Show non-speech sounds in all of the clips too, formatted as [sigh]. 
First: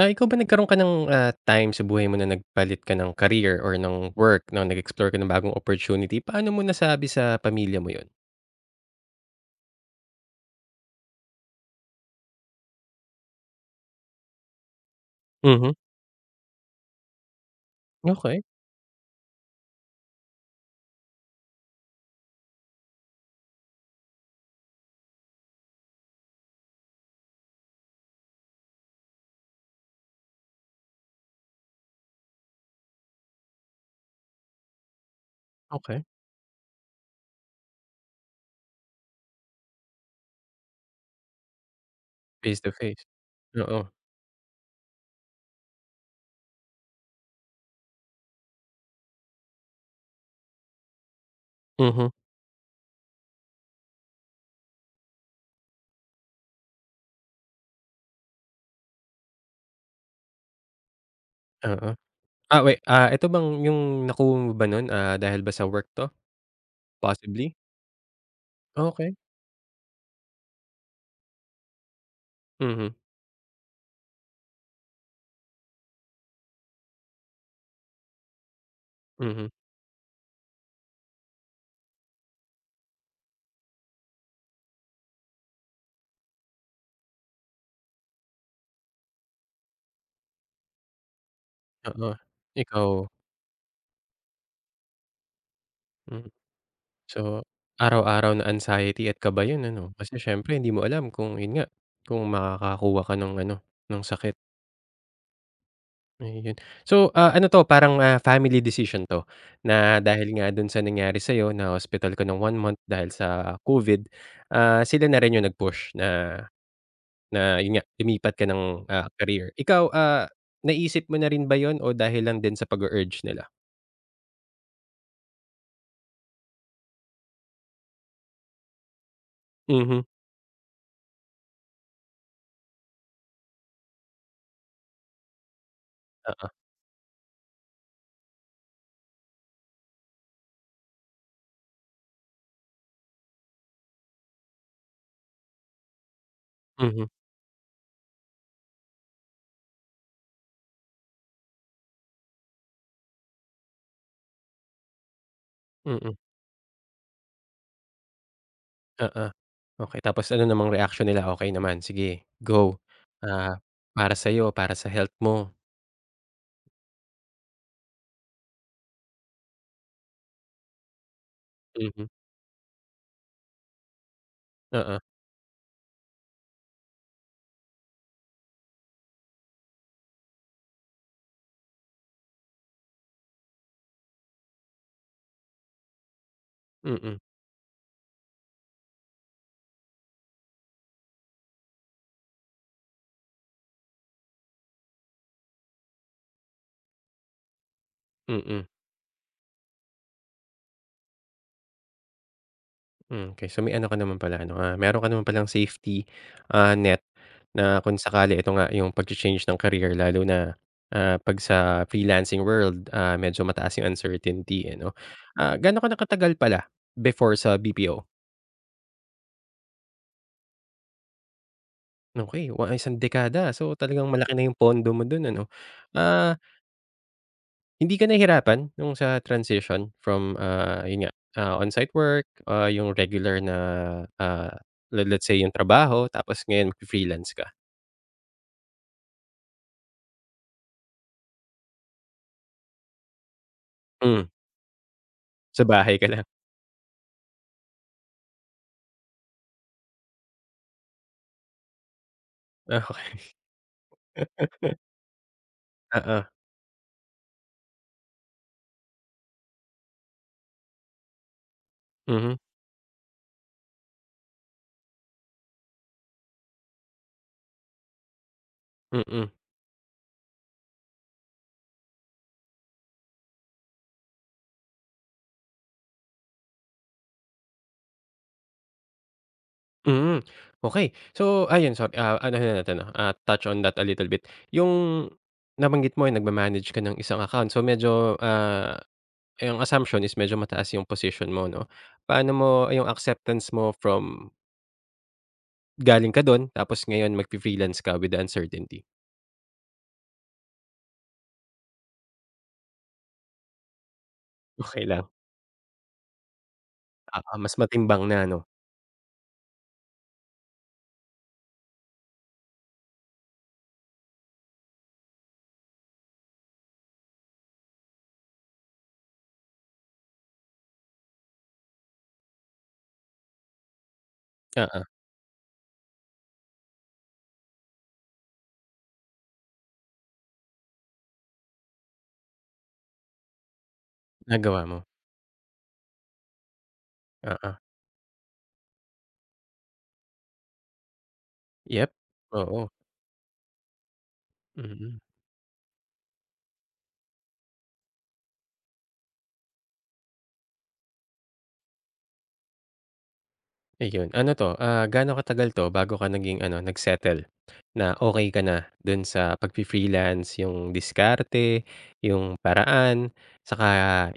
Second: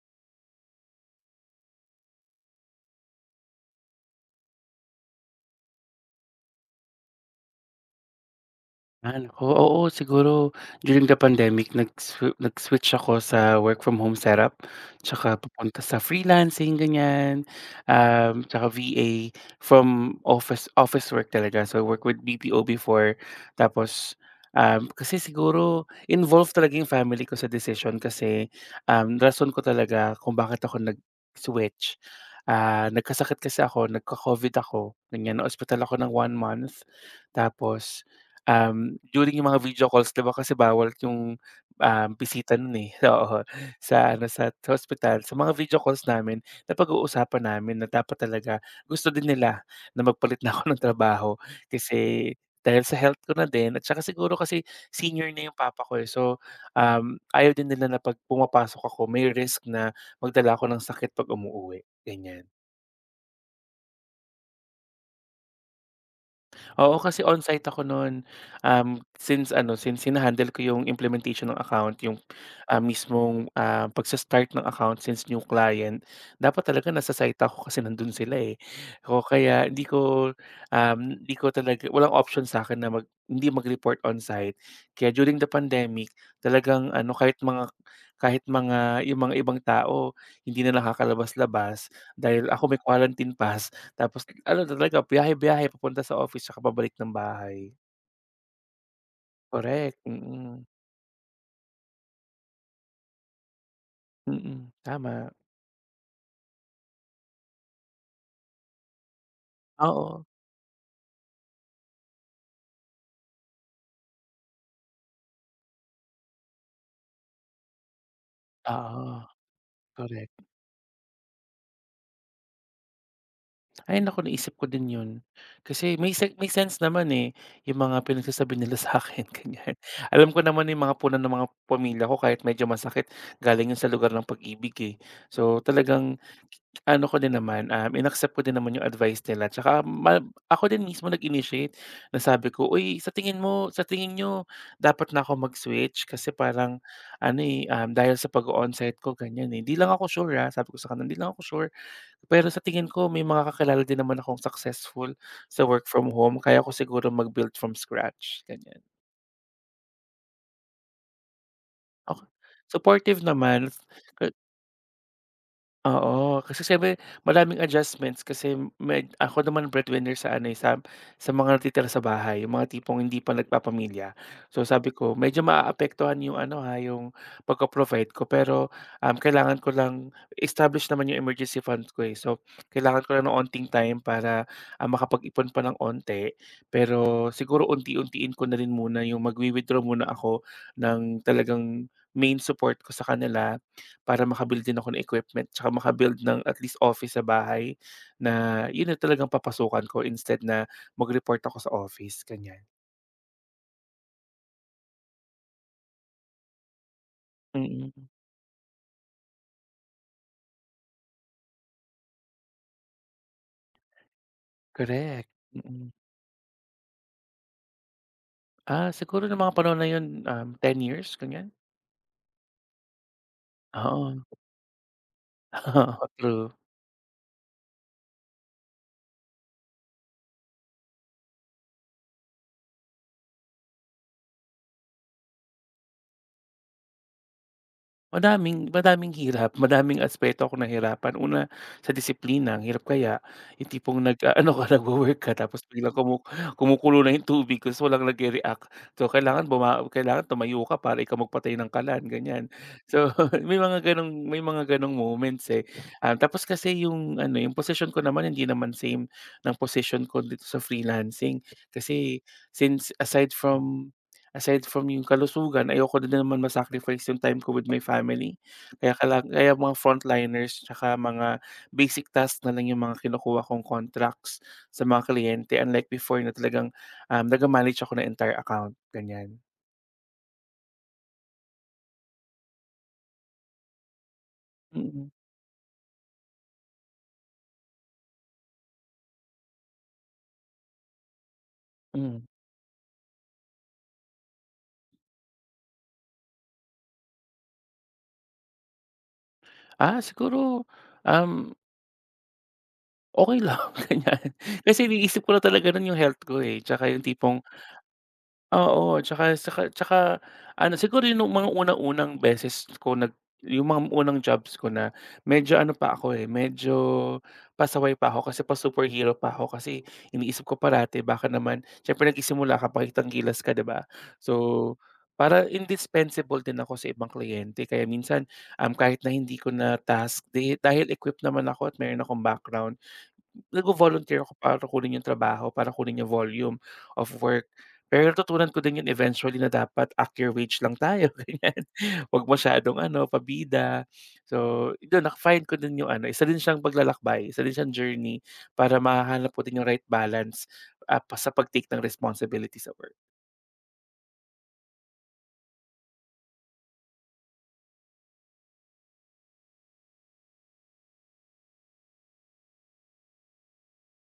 Ikaw ba nagkaroon ka ng, time sa buhay mo na nagpalit ka ng career or ng work 'no, nag-explore ka ng bagong opportunity. Paano mo nasabi sa pamilya mo 'yun? Oo siguro during the pandemic nag-switch ako sa work from home setup, tsaka Mhm. papunta sa freelancing ganyan, Okay. Tsaka VA from office office work talaga. So, I work with BPO before tapos, kasi siguro involved talaga yung family ko sa decision kasi, rason ko talaga kung bakit ako nag-switch, nagkasakit kasi ako, nagka-COVID ako ganyan, naospital ako Okay. ng 1 month tapos during yung mga video calls 'di ba kasi bawal yung, bisita Face to nun, eh, face, [laughs] oo, oo. sa ospital. Sa mga video calls namin napag-uusapan namin na dapat talaga gusto din nila na magpalit na ako [laughs] ng trabaho Mhm, kasi dahil sa health ko na din at saka siguro kasi senior na yung papa ko, eh. So, ayaw din nila na 'pag pumapasok ako may risk na magdala ako ng sakit 'pag umuuwi, oo. ganyan. Wait. Ito bang yung nakuha mo ba nun, dahil ba sa work 'to, Oo, kasi possibly? on-site ako nun. Okey, Since hina ko yung implementation ng account, mhm, mismong, pagsa-start ng account since new client, dapat talaga nasa site ako kasi nandun sila, eh. O mhm, kaya hindi ko, um, hindi ko talaga walang option sa'kin na hindi mag-report on-site. Kaya during the pandemic, talagang ano, kahit mga yung mga ibang tao, hindi na nakakalabas-labas oo. dahil ako may Ikaw? quarantine pass. Tapos ano talaga biyahe-biyahe papunta sa Hmm, office tsaka pabalik ng so bahay. araw-araw na anxiety at kaba 'yun ano, Correct, kasi siyempre mm. hindi mo alam kung 'yun nga, kung makakakuha ka ng ano, ng sakit. Mm, tama. Ayun. So, ano 'to parang, family decision 'to na. Mm. Oo, Dahil nga dun sa nangyari sa'yo na-hospital ka ng 1 month dahil sa COVID, sila na rin yung nag-push na na yun nga lumipat ka ng, oo, career. Ikaw, correct. naisip mo na rin ba yun o dahil lang din sa pag urge nila? Ay naku, naisip ko din yun. Kasi may sense naman, eh, yung mga pinagsasabi nila [laughs] sa'kin ganyan. Mhm, Alam ko naman yung mga punan ng mga pamilya ko kahit medyo masakit galing yun sa lugar ng pag-ibig, eh. So talagang oo, Ano ko din naman, um, inaccept ko din naman yung advice nila tsaka ma Ako din mismo nag-initiate na sabi ko, "Uy, sa tingin niyo dapat na ako mag-switch kasi parang mhm, ano, eh, dahil sa pag onsite ko ganyan, eh." Hindi lang ako sure, ah, sabi ko sa kanila, "Hindi lang ako sure, pero sa tingin ko may mga kakilala din naman akong successful sa work from mm, home kaya ko siguro mag-build from scratch." Ganyan. oo. Okey, tapos ano namang reaksyon nila, okay naman, sige Oka go, Supportive ah, naman. para sa'yo, para sa health mo. Oo, kasi siyempre maraming adjustments kasi ako naman breadwinner sa ano, eh, sa mga natitira sa Mhm, bahay, yung mga tipong hindi pa nagpapamilya. So sabi oo, ko medyo maaapektuhan yung ano, ha, yung pagpo-provide ko pero, kailangan ko lang establish naman yung emergency fund ko, eh. So kailangan ko lang ng onting time para, makapag-ipon pa ng onti. mm, Pero siguro unti-untiin ko na rin muna yung magwi-withdraw muna ako ng talagang main support ko sa kanila para maka din ako ng equipment tsaka maka ng at least office sa bahay na mm. yun na talagang papasukan ko instead na mag-report ako sa office, ganyan. Hmm, okay. So, may ano ka naman pala ano, meron ka naman palang safety, net na Mm, kung sakali ito nga yung pag change ng career lalo na, 'pag sa freelancing world, medyo mataas yung uncertainty, eh, 'no? correct, Mm. Gaano ka mm. na katagal pala before sa BPO? Ah, siguro nung mga panahon na yun, um, 10 years ganyan? Okay wa isang dekada. So, talagang Oo, malaki na yung pondo mo dun ano. [laughs] oo, Ah, true. Hindi ka nahihirapan nung sa transition from, yun nga, on-site work, yung regular na, ah, le let's say yung trabaho tapos ngayon magfi-freelance ka? Madaming madaming hirap, madaming aspeto akong nahirapan. Una, sa disiplina, ang hirap kaya yung tipong Mm. nag-aano ka, [laughs] nagwo-work ka Sa tapos biglang bahay ka kumu lang? kumukulo na yung tubig tapos walang nagre-react. So, kailangan tumayo ka para ikaw magpatay ng kalan, ganyan. [laughs] So, Okey. [laughs] may mga gano'ng moments, eh. Oo, Tapos kasi yung ano, yung posisyon ko naman hindi naman same ng posisyon ko dito sa freelancing. Kasi mhm, since aside from Aside from yung kalusugan, ayoko din naman ma-sacrifice yung time ko with my family. Mm, Kaya mga frontliners tsaka mga basic tasks na lang yung mga kinukuha kong contracts sa mga kliyente unlike before na talagang, nag manage ako ng entire account, ganyan. hmm, okey. So ayun, sorry, ano na natin, touch on that a little bit. Yung Mm, nabanggit mo ay nagma-manage ka ng isang account. So medyo, yung assumption is medyo mataas yung position mo 'no. hmm. Paano mo yung acceptance mo from galing ka dun tapos ngayon magfi-freelance ka with the uncertainty? Ah, siguro, um, okay lang [laughs] ganyan. Okey Kasi lang, iniisip ko na talaga nun yung health ko, eh, tsaka yung oo, tipong mas matimbang na 'no? oo, tsaka saka tsaka ano, siguro yun nung mga unang-unang beses ko yung mga unang jobs ko na medyo ano pa ako, eh, medyo pasaway pa ako kasi pa-superhero pa ako kasi iniisip ko parati baka naman siyempre nagsisimula ka pakitang kilos ka, 'di ba? So, Oo, para indispensable din ako sa ibang kliyente kaya minsan, kahit na hindi ko na task di dahil equipped naman ako at meron akong background, nagvo-volunteer ako nagawa para mo, kunin yung trabaho, para kunin yung volume of work. oo. Pero natutunan ko din yun eventually na dapat act wage lang tayo, [laughs] ganyan. Yep, Huwag oo, masyadong ano, pabida. So, mm. dun na ko din yung ano, isa din siyang paglalakbay, isa din siyang journey para mahahanap ko din yung right balance, pa sa pag-take ng responsibility sa work. Ayun, ano 'to, gaano katagal 'to bago ka naging ano, nag-settle na okey ka na dun sa pagfi-freelance, yung diskarte, yung paraan, saka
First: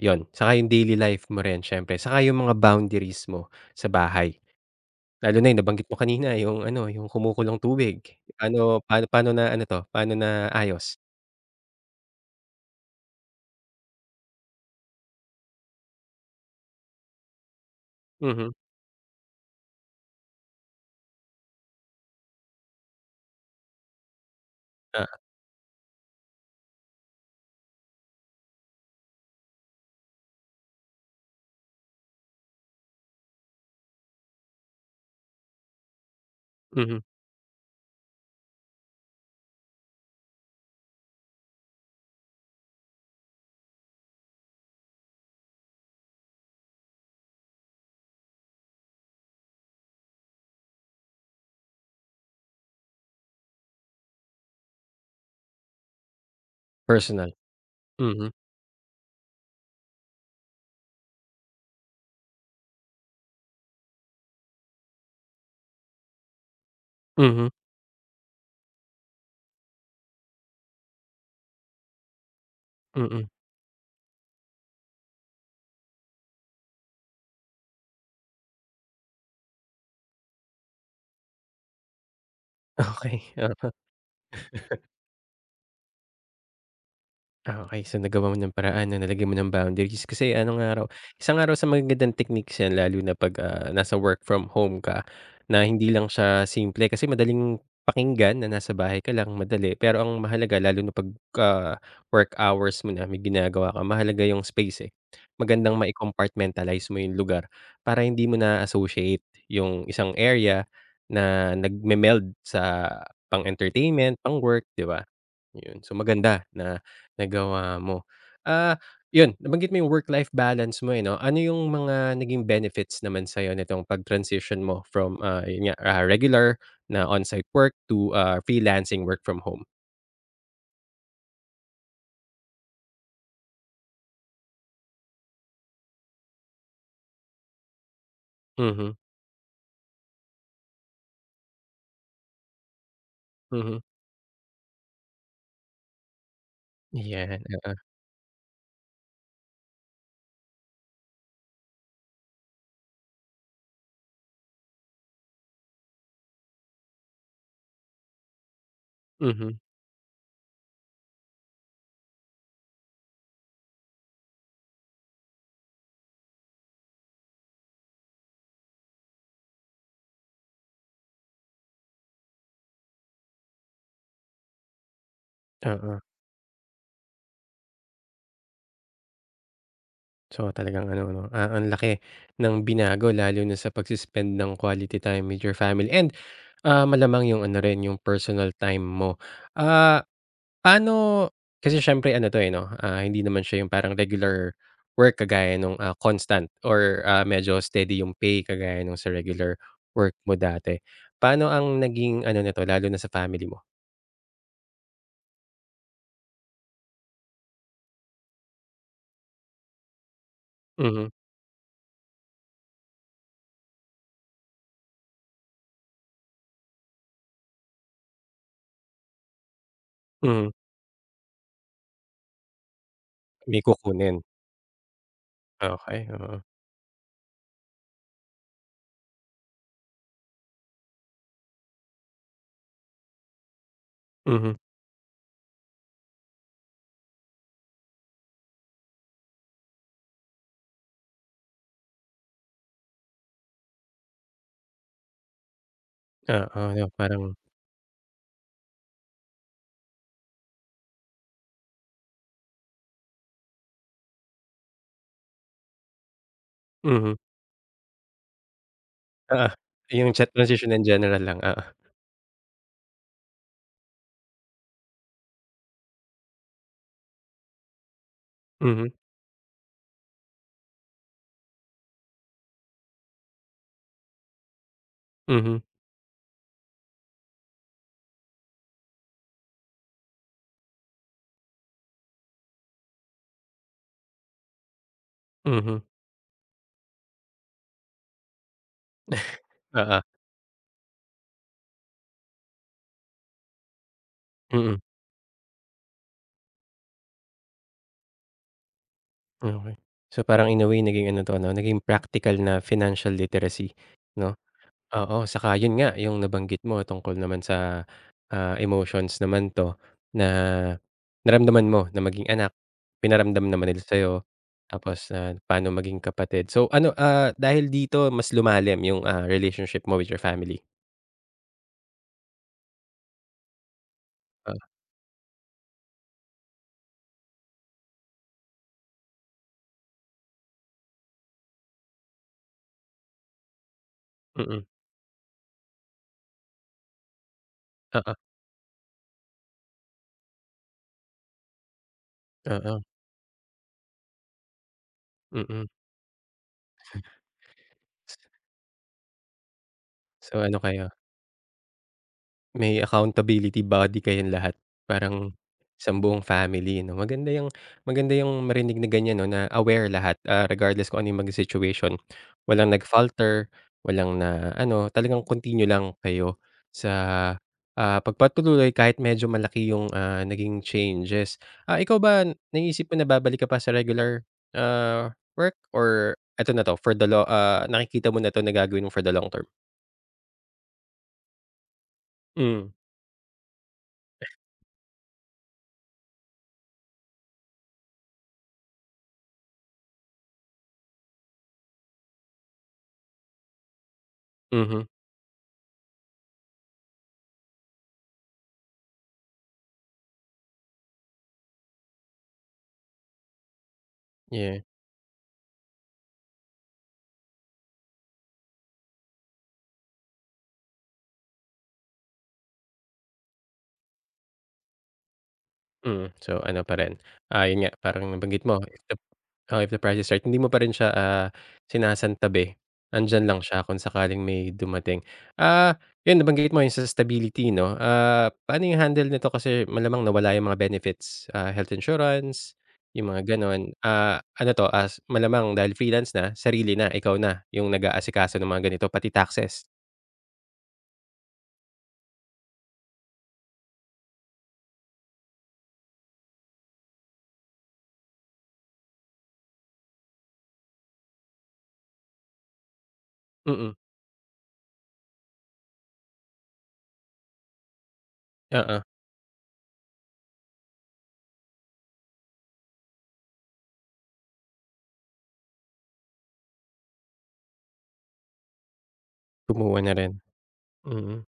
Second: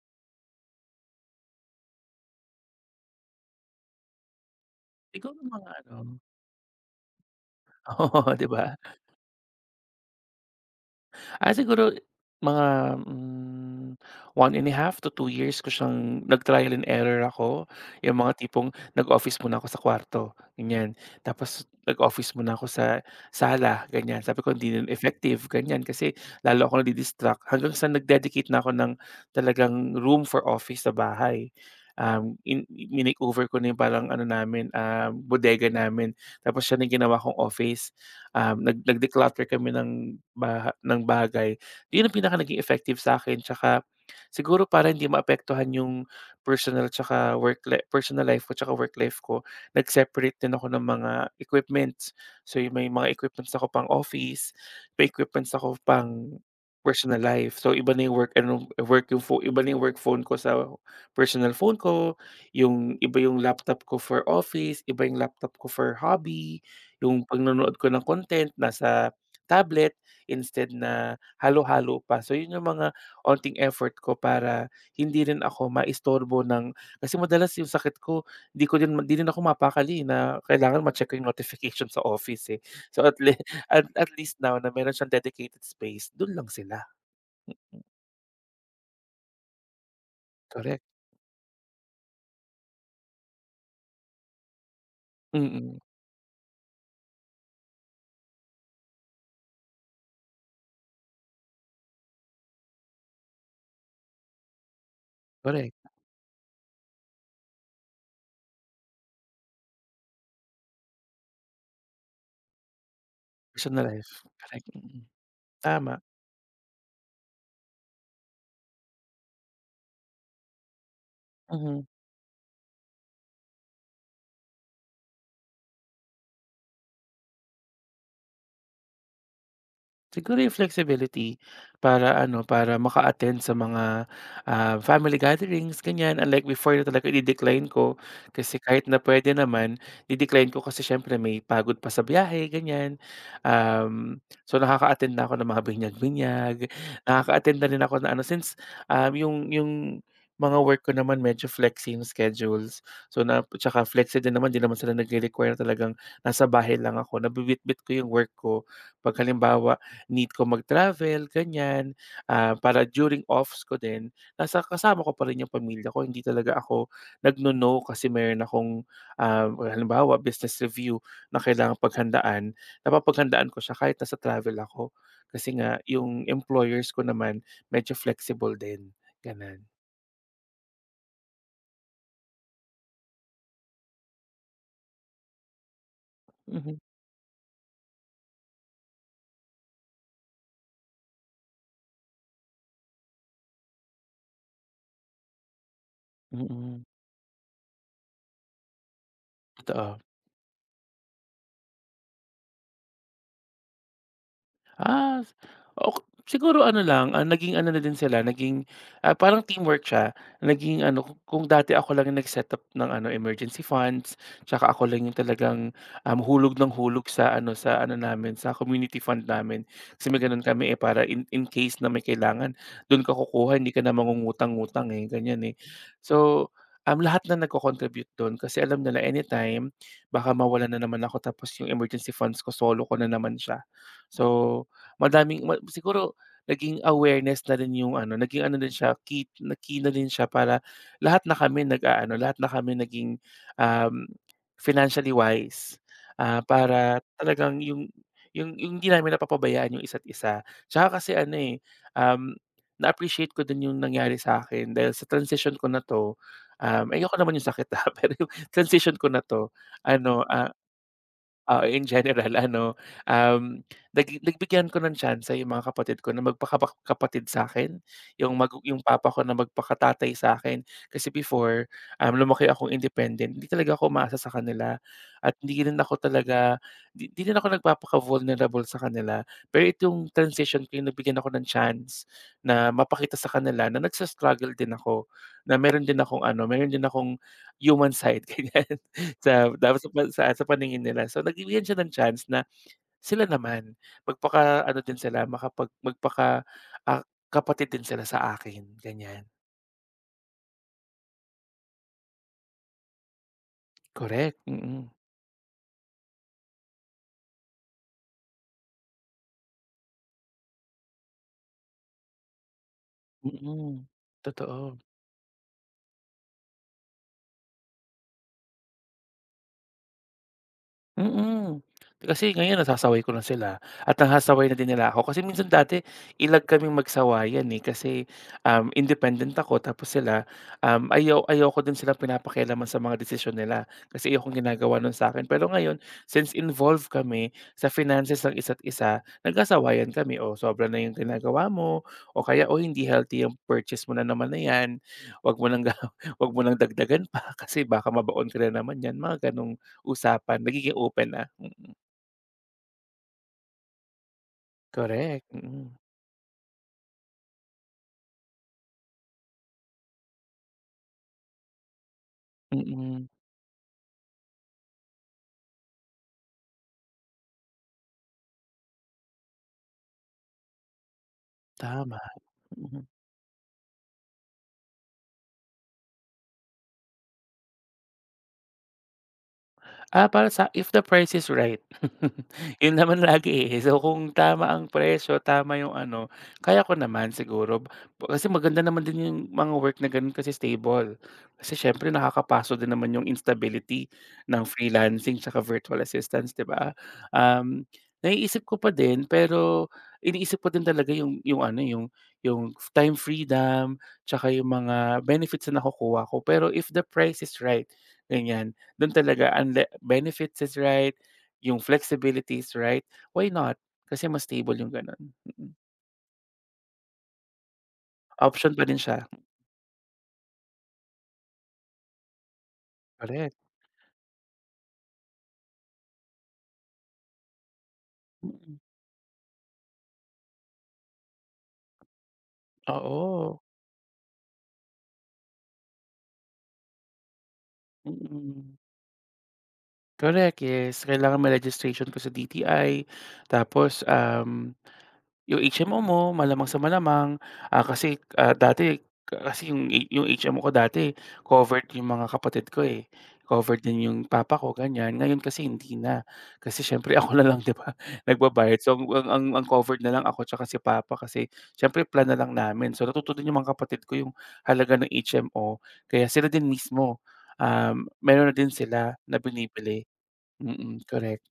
yun, saka yung daily life mo rin siyempre, saka yung mga boundaries mo sa bahay. Lalo Siguro na yung mga nabanggit ano. mo kanina yung ano, yung kumukulong [laughs] tubig, Oo, 'di ba? paano paano paano na ano 'to, paano naayos? Ah, siguro mga, mm, 1.5 to 2 years ko siyang nag-trial and error ako. Yung mga Mhm, tipong nag-office muna ako sa kwarto, ganyan. Tapos nag-office muna ako sa sala, ganyan. Sabi ko hindi rin oo, effective, ganyan. Kasi lalo ako nadi-distract hanggang sa nag-dedicate na ako ng talagang room for office sa bahay. Um, in Minake-over ko na yung parang ano namin, ah, bodega namin. Tapos siya na yung mhm, ginawa kong office. Um, nag Nag-declutter kami ng baha ng bagay. Yun ang pinaka naging effective sa'kin tsaka siguro para hindi maapektuhan yung personal life ko tsaka work life ko, nag-separate din ako ng mga equipments. So, yung may mga equipments ako pang-office, may equipments ako pang personal personal. life. So, iba na yung Mhm, work ano, work yung pho iba na yung work phone ko sa personal phone ko, yung iba yung laptop ko for office, iba yung laptop ko for hobby. Yung mhm, panonood ko ng content nasa tablet instead na halo-halo pa. So yun yung mga mm, onting effort ko para hindi rin ako maistorbo ng kasi madalas yung sakit ko hindi ko din hindi rin ako mapakali na kailangan ma-check ko yung notification sa office eh. So at okey, le oo. [laughs] [laughs] At least now na meron siyang dedicated space, dun lang sila, okey. So, nagawa mo ng paraan 'no, nalagyan mo ng boundaries kasi ano nga correct. raw, isang nga raw sa magagandang techniques yan lalo na 'pag, nasa work from home ka na Mm, hindi lang siya simple kasi madaling pakinggan na nasa bahay ka lang, madali. Pero ang mahalaga lalo na 'pag, ah, work hours mo na, may ginagawa ka, mahalaga yung space, eh. Magandang correct. mai-compartmentalize mo yung lugar para hindi mo na-associate yung isang area na nagme-meld sa Personal life, pang-entertainment, correct, pang-work, mm. 'di ba? Mm. Yun, so Tama, maganda na nagawa mo. Ah, yun nabanggit mo yung work-life balance mo, eh, 'no? Ano yung mhm. mga naging benefits naman sa'yo nitong pag-transition mo from, yun nga, regular na on-site work to, freelancing work from home? Siguro yung flexibility para ano, para maka-attend sa mga, family gatherings ganyan. Unlike before na talaga ide-decline ko kasi kahit Mhm, na pwede naman di-decline ko kasi siyempre may pagod pa sa biyahe ganyan. mhm. Um, so nakaka-attend na ako ng mga binyag-binyag, Yan, nakaka-attend na oo. rin ako na ano since, um, yung mga work ko naman medyo flexi yung schedules. So na tsaka flexi din naman, 'di naman sila nagre-require talagang nasa bahay lang ako. Nabibitbit ko yung work ko 'pag Mhm, halimbawa need ko mag-travel, ganyan. Ah, para during offs ko din, nasa kasama ko pa rin yung pamilya ko. Hindi talaga ako nagno-no kasi meron akong, ah, halimbawa, business review na kailangang paghandaan. Napapaghandaan ko siya kahit nasa travel ako. Kasi nga, oo. yung employers ko naman, medyo flexible din. Ganun. So, talagang ano 'no, ang laki ng binago lalo na sa pagsispend ng quality time with your family and, Mhm, malamang yung ano rin, yung personal time mo. Ah. Paano kasi siyempre ano 'to, eh, 'no, hindi naman siya yung parang regular work kagaya nung, constant mm. or, medyo steady yung pay kagaya nung sa regular Totoo. work mo dati. Paano ang naging ano nito lalo na sa family mo? Ah, s- ok siguro ano lang, ah, naging ano na din sila, naging, ah, parang teamwork siya. Naging ano, Mhm, kung dati ako lang yung nag-setup ng ano, emergency funds, tsaka ako lang yung talagang, hulog ng hulog sa ano namin, sa community fund namin. Kasi may gano'n mhm. kami, eh, para in case na may kailangan, do'n ka kukuha, May hindi ka na kukunin. mangungutang-ngutang, eh, ganyan, eh. Okey, oo. So, lahat na nagco-contribute do'n kasi alam nila anytime, baka mawalan na naman ako tapos yung emergency funds ko, solo ko na naman siya. Mhm, So madaming siguro naging awareness na rin yung ano, naging ano din siya, key na rin siya para lahat na kami naging, um, financially wise. Ah, oo, yung para parang talagang yung hindi namin napapabayaan yung isa't isa. Tsaka kasi ano, eh, um, na-appreciate ko din yung nangyari sa akin dahil sa transition ko na 'to, um, mhm, ayoko naman yung sakit, ah, [laughs] pero yung transition ko na oo. 'to Yung ano, chat ah transition in general lang, oo. oo, in general [laughs] ano, um, nagi nagbigyan ko ng tsansa yung mga kapatid ko na magpakapa kapatid sa'kin, yung yung Mhm, papa ko na magpakatatay sa'kin. Kasi before, lumaki akong independent, hindi talaga ako umaasa sa kanila at mhm, hindi rin ako talaga 'di 'di rin ako nagpapaka-vulnerable sa kanila. Pero itong transition ko yung nabigyan ako ng chance na mapakita sa kanila na nagsa-struggle din ako, na mhm, meron din akong ano, meron din akong human side, [laughs] ganyan. Sa dapat sa oo, pan Sa paningin nila. So, nagbibigyan siya ng chance na sila naman mm, magpaka-ano din sila, makapag magpaka, ah, kapatid din sila sa akin, ganyan. okey. So, parang in a way naging ano 'to 'no, naging practical na financial literacy 'no? Correct, mm. Oo, saka yun nga, yung nabanggit mo tungkol naman sa, emotions naman 'to na naramdaman mo na maging anak, pinaramdam naman nila Mm. sa'yo, Totoo. tapos, paano maging kapatid. So ano, dahil dito mas lumalim yung, relationship mo with your family? Mm. Kasi ngayon nasasaway ko na sila at nasasaway na Oo, din nila ako. Kasi minsan dati ilag kaming magsawayan, eh, kasi, independent ako tapos sila, um, ayaw ayaw ko din silang pinapakialaman sa mga desisyon nila kasi ayokong mm, ginagawa nun sa akin. Pero ngayon since involved kami sa oo, finances ng isa't isa, nagkasawayan kami, o sobra na yung ginagawa mo," o kaya, o oo, hindi healthy yung purchase mo na naman na 'yan. Wag mo mm. nang ga [laughs] wag mo nang dagdagan pa [laughs] kasi baka mabaon ka na naman yan mga gano'ng So usapan, ano nagiging kayo. open na, mm. May accountability body kayong lahat, parang Correct. Mm. Mm. sa buong family 'no. Maganda yung marinig na ganyan 'no, na aware lahat, regardless kung ano yung maging situation. Mm, Walang mm, nag-falter, walang na ano, talagang continue lang kayo sa, pagpatuloy kahit medyo malaki yung, naging changes. Ikaw tama, ba mm. naisip mo na babalik ka pa sa regular, work or eto na 'to for the lo nakikita mo na 'to na gagawin mo for the long term? Ah, para sa if the price is right. [laughs] Hmm, Yun naman lagi, eh. So, kung tama ang presyo, tama yung ano, kaya ko naman siguro. Kasi maganda naman din yung mga work na ganun kasi stable. Kasi siyempre nakakapaso din naman yung instability ng mhm, freelancing tsaka virtual assistance, 'di ba? Um, Naiisip ko pa din pero iniisip ko din talaga yung time freedom tsaka yung yeah. mga benefits na nakukuha ko. Pero if the price is right, ganyan. Dun talaga unle benefits is right, yung flexibility is right, why not? Kasi mas stable yung ganun, mm. Mm. So, ano pa rin, yun nga parang nabanggit Option mo pa Mm. if din the siya, oo, if the price is right, hindi mo pa rin siya, sinasantabi. Nandiyan correct. lang siya kung sakaling may dumating. Ah, yun nabanggit mo yung sa stability 'no, Mm, paano yung handle nito kasi malamang nawala yung mga benefits, health insurance, yung mga oo, gano'n. Ano 'to, as malamang dahil freelance na, sarili na, ikaw na yung nag-aasikaso ng mm. mga ganito, pati taxes? Correct, yes. Kailangan may registration ka sa DTI tapos, um. Yung HMO mo malamang sa malamang, ah, kasi, ah, dati kasi yung HMO ko dati covered yung mga kapatid ko, eh. Covered Mm, din yung papa ko ganyan, ngayon kasi hindi na. Kasi siyempre [laughs] ako na lang 'di ba nagbabayad so oo, ang covered na lang ako tsaka si papa kasi siyempre plan na lang namin. So natuto din yung mga kapatid ko yung halaga ng HMO kaya sila din mismo, meron na din sila na kumuha binibili. na rin, Mm, mm. correct.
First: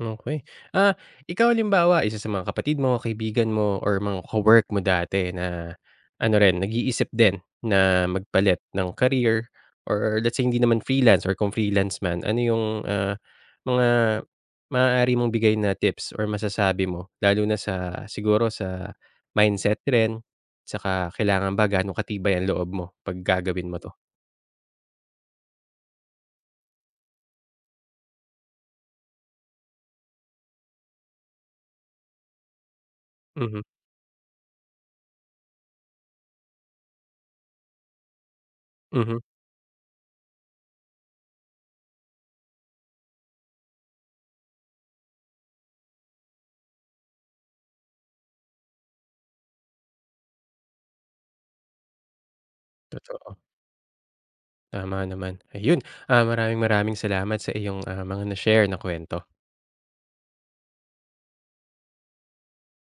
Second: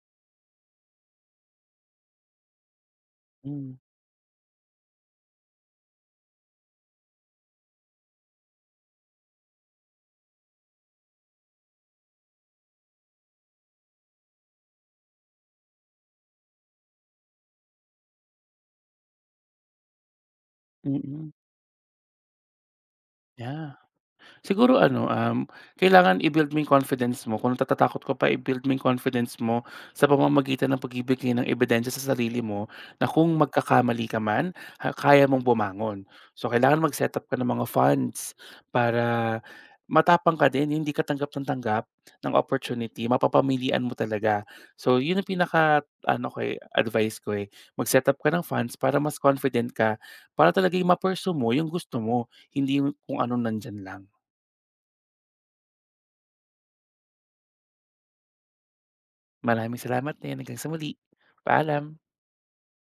Okey. Ah, ikaw halimbawa isa sa mga kapatid mo, kaibigan Hmm, mo or mga ka-work mo dati na ano rin, nag-iisip din na magpalit ng career or let's say hindi naman freelance or kung freelance man, ano yung, ah, mga maaari mong bigay na tips or masasabi mo lalo na sa siguro sa mindset rin tsaka mm. kailangan ba gaano katibay ang loob mo 'pag gagawin Yeah. mo 'to? Siguro ano, kailangan i-build mo yung confidence mo. Kung natatakot ko pa, i-build mo yung confidence mo sa pamamagitan ng pagbibigay ng ebidensya sa sarili mo na kung Mhm, magkakamali ka man, ha, kaya mong bumangon. So, kailangan mag-set up ka ng mga funds para mhm, matapang ka din, hindi ka tanggap ng opportunity, mapapamilian mo talaga. So, yun ang pinaka ano ko eh, advice ko eh. Mag-set up ka ng funds para mas confident ka, para talaga yung ma-pursue mo yung gusto mo, hindi yung kung totoo. ano nandyan lang. Tama naman. Ayun, maraming maraming salamat sa iyong, mga na-share na kwento. Maraming salamat din. Hanggang sa muli. Paalam.